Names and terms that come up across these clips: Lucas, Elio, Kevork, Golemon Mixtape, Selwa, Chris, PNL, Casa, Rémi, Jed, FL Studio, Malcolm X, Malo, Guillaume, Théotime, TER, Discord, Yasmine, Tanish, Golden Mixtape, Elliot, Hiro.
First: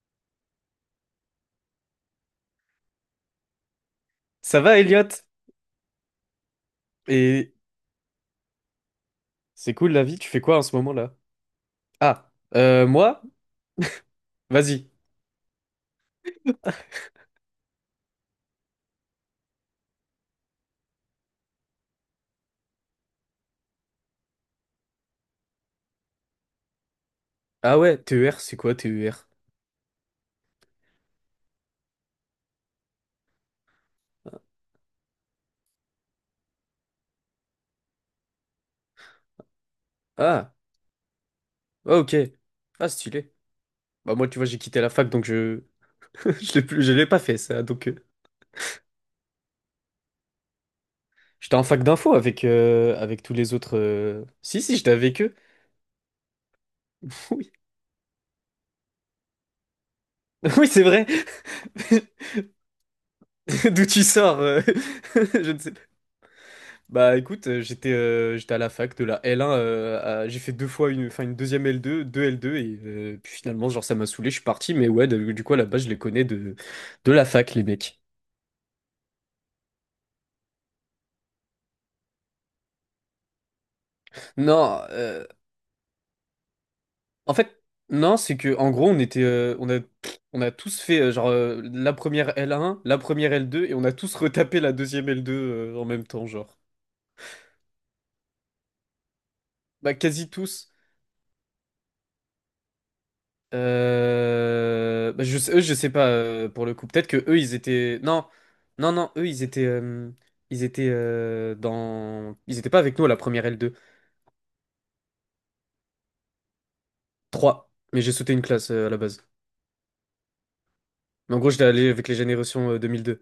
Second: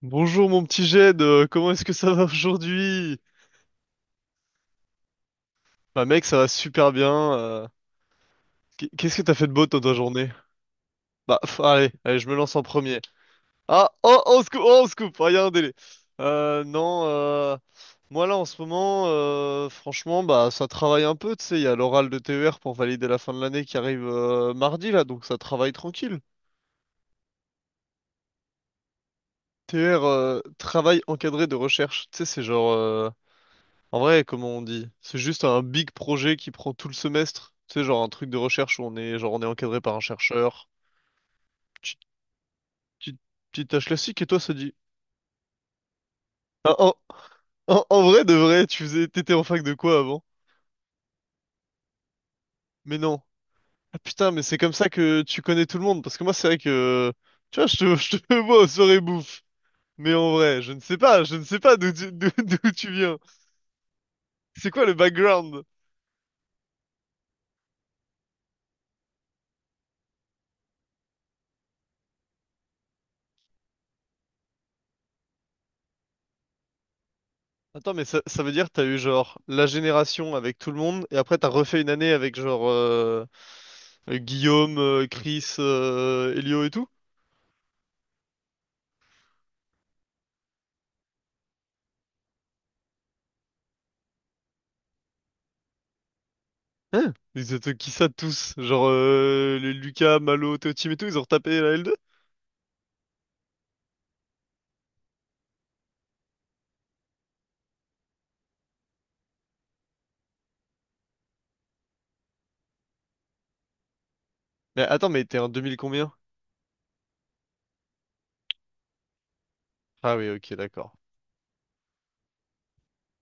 Bonjour mon petit Jed, comment est-ce que ça va aujourd'hui? Ça va, Elliot? Bah mec, ça va super bien. Et Qu'est-ce que t'as fait de beau c'est dans cool ta la vie, tu journée? fais quoi en ce moment-là? Bah pff, allez, allez, je Ah, me lance en premier. moi? Ah, oh, oh, on se coupe, oh, on Vas-y. se coupe, ah, y a un délai. Non, moi là en ce moment, franchement, bah ça travaille un peu, tu sais, il y a l'oral de TER pour valider la fin de l'année qui arrive mardi là, donc ça travaille tranquille. Ah ouais, TER, c'est quoi TER? TER, travail encadré de recherche, tu sais, c'est genre... En vrai, comment on dit? C'est juste un big projet qui prend tout le semestre. Tu sais, genre un truc de recherche où on est encadré par un Ah, chercheur. ah, Petite, ok. Ah, petite, stylé. petite tâche Bah classique. Et moi, tu toi, vois, ça j'ai dit. quitté la fac, donc je je l'ai Ah, plus... je En, l'ai pas fait, ça. en, Donc, en vrai, de vrai, t'étais en fac de quoi avant? j'étais en fac d'info avec, Mais non. avec tous les autres... Ah putain, mais c'est Si, comme si, ça j'étais avec que eux. tu connais tout le monde. Parce que moi, c'est vrai que, Oui, tu vois, je te vois aux soirées bouffe. Mais en vrai, oui, je ne c'est sais vrai. pas, je ne sais pas d'où tu viens. D'où tu sors? C'est quoi le Je ne background? sais pas. Bah écoute, j'étais à la fac de la L1, j'ai fait deux fois une, enfin une deuxième L2, deux L2 et puis finalement genre ça m'a saoulé, je suis parti, mais ouais du coup à la base je les connais de la fac les Attends, mecs. mais ça veut dire que t'as eu genre la génération avec tout le monde, et après t'as refait une année avec genre Guillaume, Non, Chris, Elio et tout? en fait non c'est que en gros on était on a tous fait genre la première L1, la première L2 et on a tous retapé la deuxième L2 en même temps genre. Hein? Ils étaient qui ça tous? Genre les Bah Lucas, quasi Malo, tous. Théotime et tout, ils ont retapé la L2? Bah, je sais, eux, je sais pas pour le coup. Peut-être que eux, ils étaient. Non, non, non. Eux, ils étaient. Ils étaient dans. Ils étaient pas avec nous à la première L2. Mais attends, mais t'es en 2000 combien? Trois. Mais j'ai sauté une classe à la base. Ah oui, ok, d'accord. Mais en gros, j'étais allé avec les générations 2002.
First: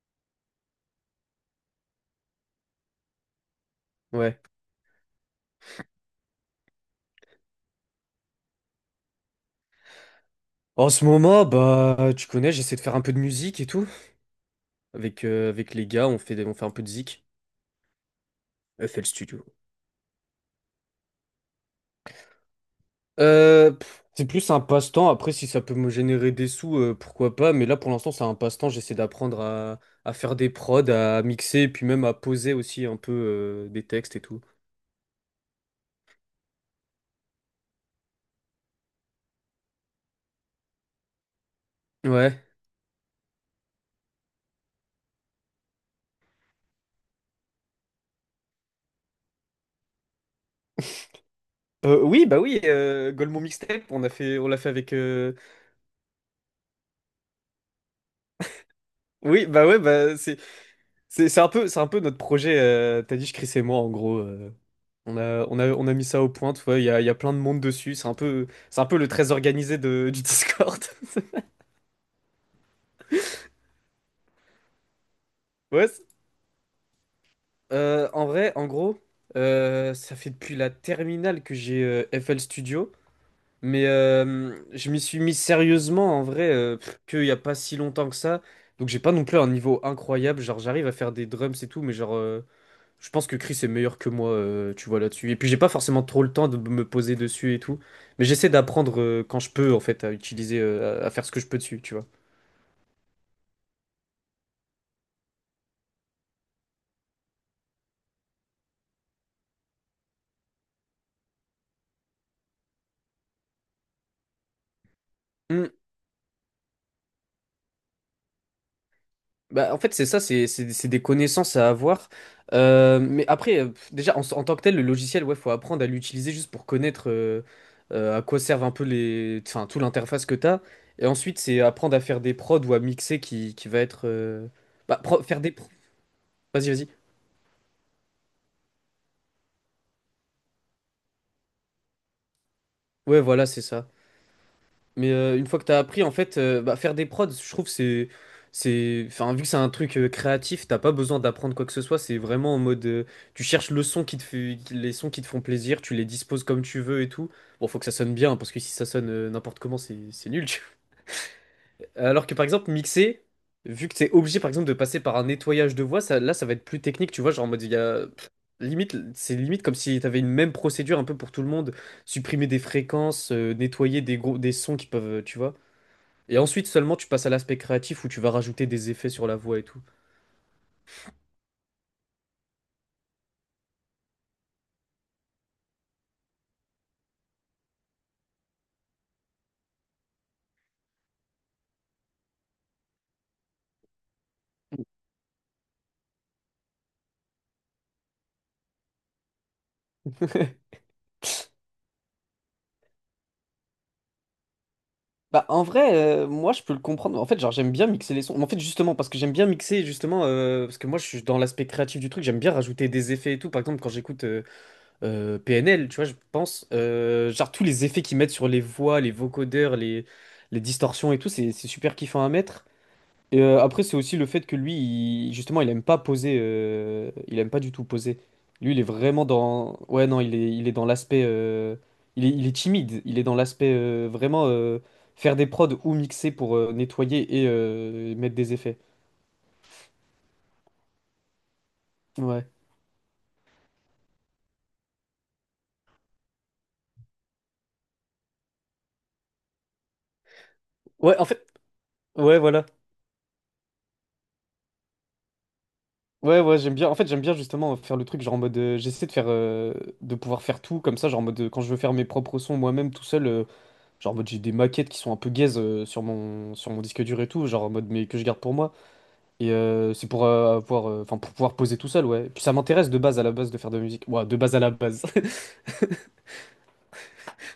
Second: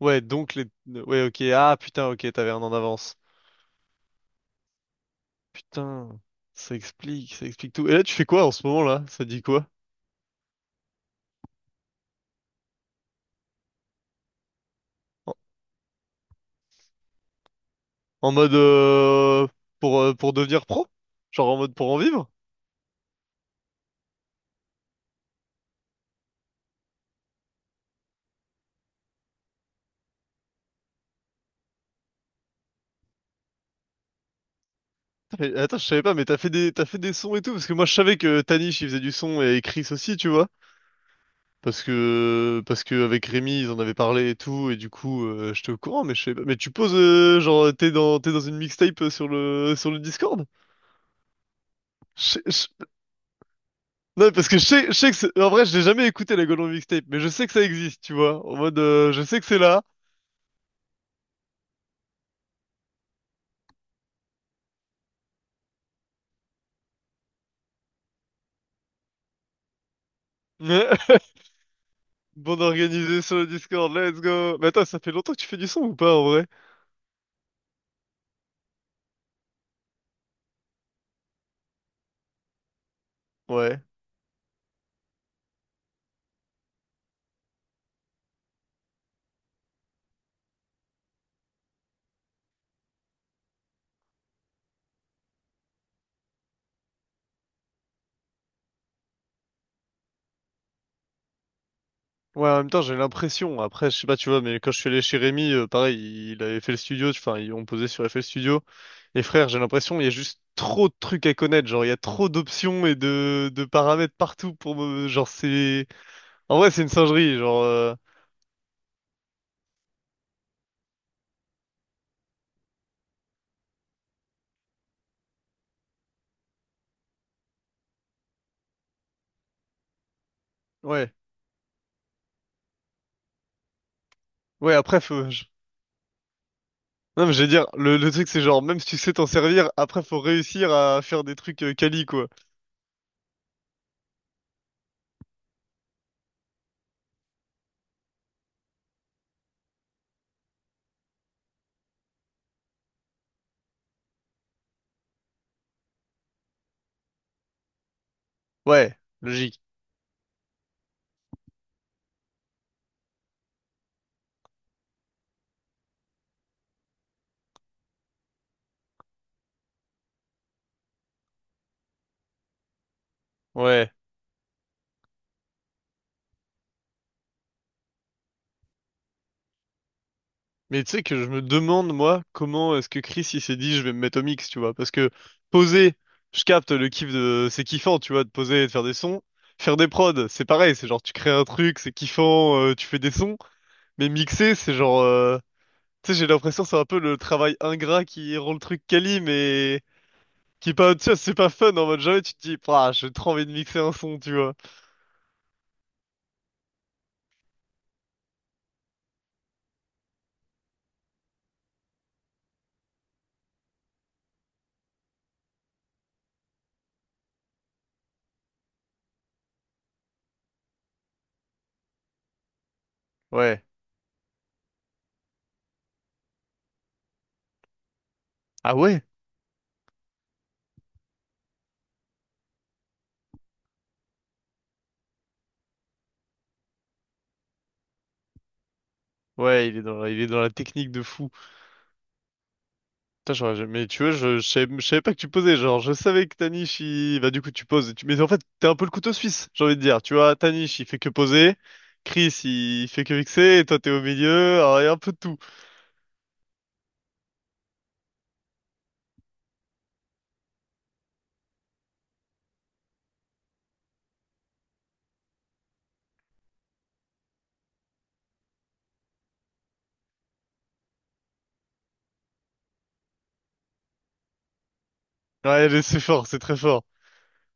Ouais, donc les... Ouais, ok, ah putain, ok, t'avais un an d'avance. Ouais. Putain, ça explique tout. Et là, tu fais quoi en ce moment là? Ça dit quoi? En ce moment, bah, tu connais, j'essaie de faire un peu de musique et tout. Avec, En, avec les gars, on fait, on fait un peu de zik. en mode... FL Studio. Pour devenir pro? Genre en mode pour en vivre? C'est plus un passe-temps. Après, si ça peut me générer des sous, pourquoi pas. Mais là, pour l'instant, c'est un passe-temps. J'essaie d'apprendre à faire des prods, à mixer, et puis même à poser aussi un peu des textes et tout. Mais attends, je savais pas, mais t'as fait des sons et tout, parce que moi je savais que Tanish il faisait du son et Chris aussi, tu vois. Parce Ouais. que, parce que avec Rémi ils en avaient parlé et tout, et du coup j'étais au courant, mais je savais pas. Mais tu poses, genre t'es dans une mixtape sur le Discord? Oui, bah Je- oui, je- Golemon Mixtape, on a Non, fait, parce on l'a que je fait sais, je avec. sais que en vrai je l'ai jamais écouté la Golden Mixtape, mais je sais que ça existe, tu vois. En mode, je sais que Oui, c'est bah ouais, là. bah c'est un peu notre projet. T'as dit, je Chris et moi, en gros. On a mis ça au point. Tu vois, il y a plein de monde dessus. C'est un peu le très organisé du Discord. Bande organisée sur le Discord, let's go. Mais attends, ça fait longtemps que tu fais du son Ouais. ou pas en vrai? En vrai, en gros, ça fait depuis la terminale que j'ai FL Studio, Ouais. mais je m'y suis mis sérieusement en vrai qu'il n'y a pas si longtemps que ça. Donc j'ai pas non plus un niveau incroyable, genre j'arrive à faire des drums et tout, mais genre je pense que Chris est meilleur que moi, tu vois là-dessus. Et puis j'ai pas forcément trop le temps de me poser dessus et tout, mais j'essaie d'apprendre quand je peux en fait à utiliser, à faire ce que je peux dessus, tu vois. Ouais, en même temps, j'ai l'impression, après, je sais pas, tu vois, mais quand je suis allé chez Rémi, pareil, il avait fait le studio, enfin, ils ont posé sur FL Studio. Et frère, j'ai l'impression, il y a juste trop de trucs à connaître, genre, il y a trop d'options et de paramètres partout pour me, genre, Hmm. c'est, en vrai, c'est une singerie, genre, Bah, en fait, c'est ça, c'est des connaissances à avoir. Mais après, déjà, en tant que tel, le logiciel, ouais, faut apprendre à l'utiliser juste pour connaître à quoi servent un peu les, enfin, tout l'interface que t'as. Et ouais, ensuite, c'est apprendre à faire des prods ou à mixer qui va être. Ouais, Bah, après, pro- faire des. pro- Vas-y, vas-y. non, mais je veux dire, le truc, c'est genre, même si tu sais t'en servir, après, faut réussir à faire des trucs quali, quoi. Ouais, voilà, c'est ça. Mais une fois que t'as appris, en fait, bah, faire des prods, je trouve, c'est, enfin, vu que c'est un truc créatif, t'as pas besoin d'apprendre quoi que ce soit. C'est vraiment en mode, tu cherches le son qui te fait, les sons qui te font plaisir, tu les disposes comme tu veux et tout. Bon, faut que ça sonne bien, hein, parce que si ça Ouais, sonne n'importe logique. comment, c'est nul, tu vois. Alors que par exemple, mixer, vu que t'es obligé, par exemple, de passer par un nettoyage de voix, ça, là, ça va être plus technique, tu vois, genre en mode, il y a, pff, limite, c'est limite comme si t'avais une même procédure un peu pour tout le monde, supprimer des fréquences, Ouais. nettoyer des gros, des sons qui peuvent, tu vois. Et ensuite seulement tu passes à l'aspect créatif où tu vas rajouter des effets sur la voix et tout. Mais tu sais que je me demande, moi, comment est-ce que Chris il s'est dit je vais me mettre au mix, tu vois. Parce que poser, je capte le kiff de. C'est kiffant, tu vois, de poser et de faire des sons. Faire des prods, c'est pareil, c'est genre tu crées un truc, c'est kiffant, tu fais des sons. Mais mixer, c'est genre. Tu sais, j'ai l'impression que c'est un peu le travail ingrat qui rend le truc quali, mais qui est pas. Tu vois, c'est pas fun. En mode jamais tu te dis, ah, j'ai trop envie de mixer un son, tu vois. Bah en vrai, moi je peux le comprendre. En fait, genre j'aime bien mixer les sons. En fait, justement, parce que j'aime bien mixer, justement, parce que moi je suis dans l'aspect créatif du truc, j'aime bien rajouter des effets et tout. Par exemple, quand j'écoute PNL, tu vois, je pense, genre tous les effets qu'ils mettent sur les voix, les vocodeurs, les distorsions et tout, c'est super kiffant à mettre. Et Ouais. après, c'est aussi le fait que lui, justement, il aime pas poser. Il aime pas du tout poser. Lui, Ah il est ouais? vraiment dans. Ouais, non, il est dans l'aspect. Il est timide. Il est dans l'aspect vraiment faire des prods ou mixer pour nettoyer et mettre des effets. Ouais, il est dans la technique de fou. Ouais. Putain, j'aurais jamais- mais tu vois, je savais pas que tu posais. Genre, je savais que Tanich, il... Bah, du coup, tu poses. Et tu... Mais en fait, t'es un peu le couteau suisse, j'ai envie de dire. Tu vois, Tanich, il fait que Ouais, en fait. poser. Chris, Ouais, voilà. il fait que mixer. Et toi, t'es au milieu. Alors, il y a un peu de tout. Ouais, ouais, j'aime bien. En fait, j'aime bien justement faire le truc, genre en mode. J'essaie de faire. De pouvoir faire tout comme ça, genre en mode. Quand je veux faire mes propres sons moi-même tout seul. Genre, en mode, j'ai des maquettes qui sont un peu gaze sur sur mon disque dur et tout, genre en mode, mais que je garde pour moi. Et c'est enfin, pour pouvoir poser tout seul, ouais. Et puis ça m'intéresse de base à la base de faire de la musique. Ouais, de base à la base. Ouais, mais c'est fort, c'est très fort.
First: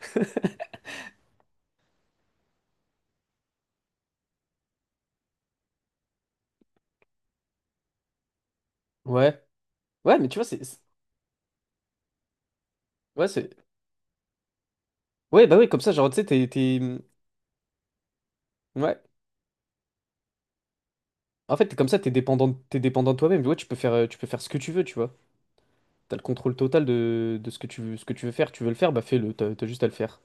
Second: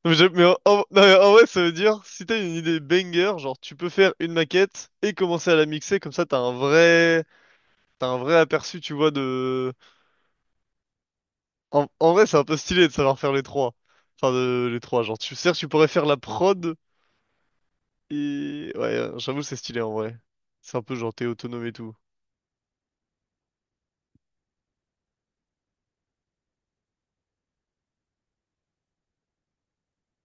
Non, mais, non, mais en vrai, ça veut dire, si t'as une idée banger, genre, tu peux faire une maquette et commencer à la mixer. Comme ça, t'as un vrai... T'as un vrai aperçu, tu vois, Ouais. de... Ouais, mais tu vois, En vrai, c'est un peu stylé de savoir Ouais, faire les c'est. trois. Enfin, de... les trois. Genre, tu... Ouais, sais bah tu oui, comme pourrais ça, faire genre, la tu sais, prod... mmh. Et ouais, Ouais. J'avoue, c'est stylé en vrai. C'est un peu genre t'es En autonome fait, et t'es comme tout. ça, t'es dépendant de toi-même. Ouais, tu peux faire ce que tu veux, tu vois. T'as le contrôle total de ce que tu veux, ce que tu veux faire. Tu veux le faire, bah fais-le. T'as juste à le faire.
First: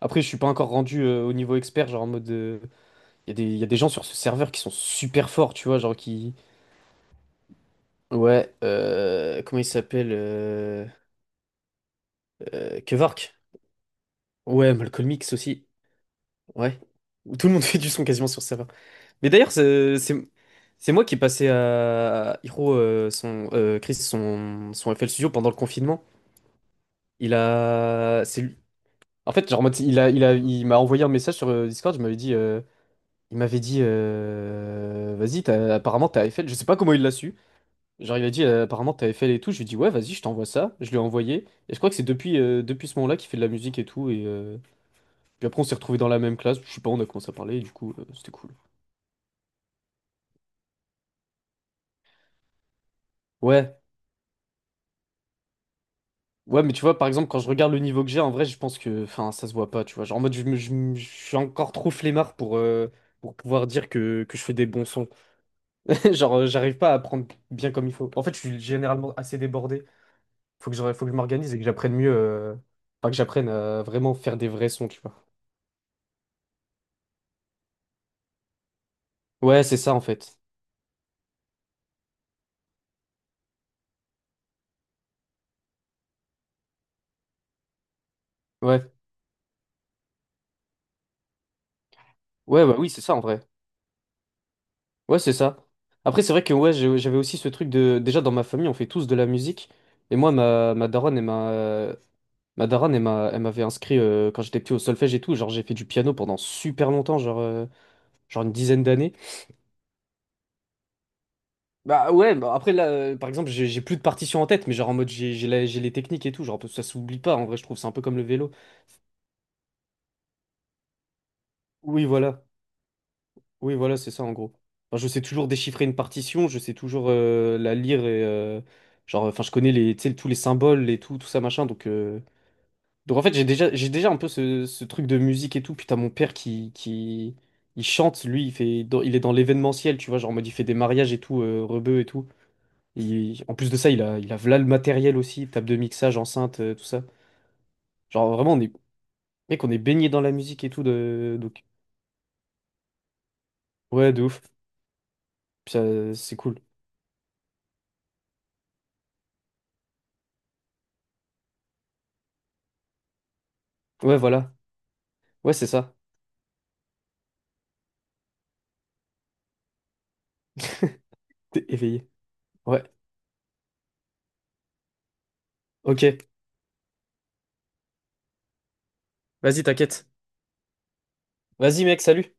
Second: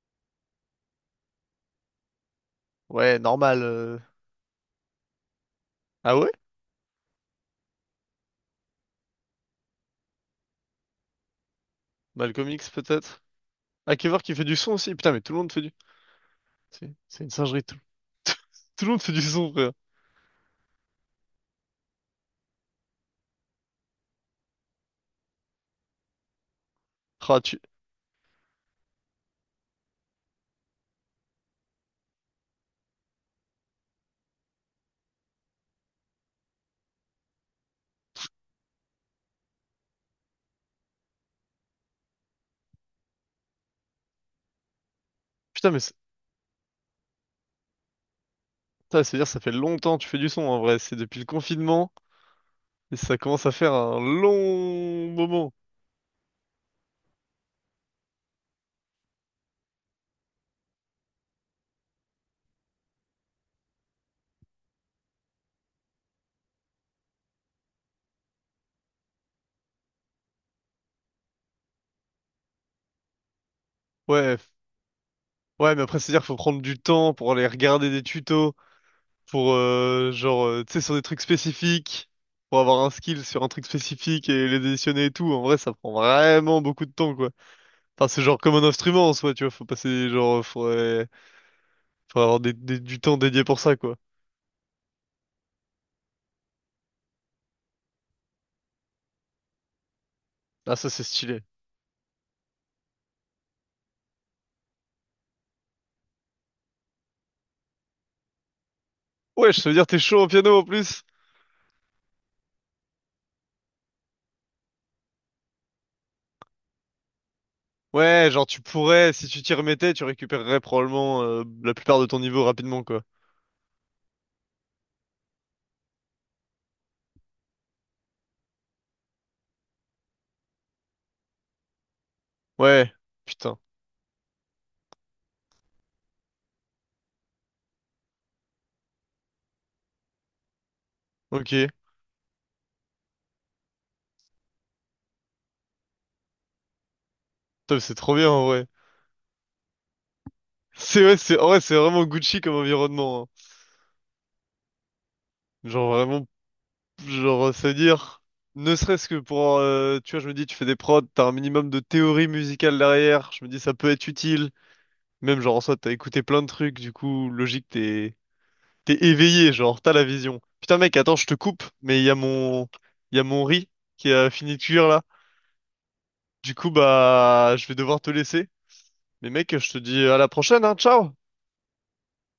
Après, je suis pas encore rendu au niveau expert, genre en mode. Ouais, Il y normal. a des gens sur ce serveur qui sont super forts, tu vois, genre Ah ouais? qui... Ouais, comment il s'appelle Malcolm X peut-être? Kevork. Hakever qui fait du Ouais, son aussi. Malcolm Putain, mais tout X le monde fait aussi. du. Ouais. C'est une Tout le monde singerie. Tout... fait du son quasiment sur ce serveur. tout le monde fait du Mais son, d'ailleurs, frère. C'est moi qui ai passé à Hiro, son, Chris, son FL Studio pendant le confinement. Il Ah, tu... a... C'est lui. En fait, genre, en mode, il m'a envoyé un message sur Discord, je m'avais dit... il m'avait dit... Vas-y, apparemment, t'as FL. Je sais pas comment il l'a su. Genre, il a dit, apparemment, t'avais fait les touches. Je lui ai dit, ouais, vas-y, je t'envoie ça. Je lui ai envoyé. Et je crois que c'est depuis ce moment-là qu'il fait de la musique et tout. Et puis après, on Putain, s'est mais c'est retrouvés dans la même classe. Je sais pas, on a commencé à parler. Et du coup, c'était cool. putain, c'est-à-dire ça fait longtemps que tu fais du son en vrai. C'est depuis le confinement et ça commence à faire Ouais. un long moment. Ouais, mais tu vois, par exemple, quand je regarde le niveau que j'ai, en vrai, je pense que, enfin, ça se voit pas, tu vois. Genre, en mode, je suis encore trop flemmard pour pouvoir dire que je fais des bons sons. Genre, j'arrive pas à apprendre bien comme il faut. En fait, je suis généralement assez débordé. Faut que je m'organise et que j'apprenne mieux. Enfin, que j'apprenne à vraiment faire Ouais, des vrais sons, tu vois. ouais, mais après, c'est-à-dire qu'il faut prendre du temps pour aller regarder des tutos. Pour Ouais, c'est ça, en fait. genre tu sais, sur des trucs spécifiques, pour avoir un skill sur un truc spécifique et les additionner et tout, en vrai ça prend vraiment beaucoup de temps quoi. Enfin c'est genre comme un Ouais, instrument en soi, tu vois, faut passer, genre faudrait avoir ouais, bah oui, du c'est ça temps en vrai. dédié pour ça quoi. Ouais, c'est ça. Après, c'est vrai que ouais, j'avais aussi ce truc de. Déjà, dans ma famille, on fait tous de la musique. Et moi, Ah ma ça c'est daronne, stylé. Elle m'avait inscrit quand j'étais petit au solfège et tout. Genre, j'ai fait du piano pendant super longtemps, genre une dizaine d'années. Ouais, je veux dire que t'es chaud au piano en plus. Bah ouais, bah après, là, par exemple, j'ai plus de partition en tête, mais genre en mode, j'ai les techniques et tout. Genre, ça s'oublie pas en vrai, je trouve. C'est un peu comme le Ouais, genre vélo. tu pourrais, si tu t'y remettais tu récupérerais probablement la plupart de Oui, ton niveau voilà. rapidement quoi. Oui, voilà, c'est ça en gros. Enfin, je sais toujours déchiffrer une partition, je sais toujours la lire et genre, enfin, je connais tu sais, tous les symboles et tout, tout ça machin. Ouais. Donc en fait, Putain. J'ai déjà un peu ce truc de musique et tout. Putain, mon père qui, il chante, lui, il est dans l'événementiel, tu vois, genre, en mode, il fait des mariages et tout, Ok. Rebeu et tout. Et en plus de ça, il a v'là le matériel aussi, table de mixage, enceinte, tout ça. Top, c'est trop bien Genre, en vraiment, on vrai. est, mec, on est baigné dans la musique et tout, C'est, ouais, c'est en vrai, donc, c'est vraiment Gucci comme environnement, hein. ouais, de ouf. Genre Ça, vraiment. c'est cool. Genre, se dire, ne serait-ce que pour, tu vois, je me dis, tu fais des prods, t'as un minimum de théorie musicale derrière, je me dis, ça peut être Ouais, utile. voilà. Même, Ouais, genre, en c'est soi, t'as ça. écouté plein de trucs, du coup, logique, t'es éveillé, genre, t'as la vision. Putain, mec, attends, je te coupe, T'es mais il éveillé. y a mon, Ouais, il y a mon riz qui a fini de cuire, là. ok. Du coup, bah, je vais devoir te laisser. Mais mec, Vas-y, je te dis t'inquiète. à la prochaine, hein, ciao! Vas-y, mec, salut.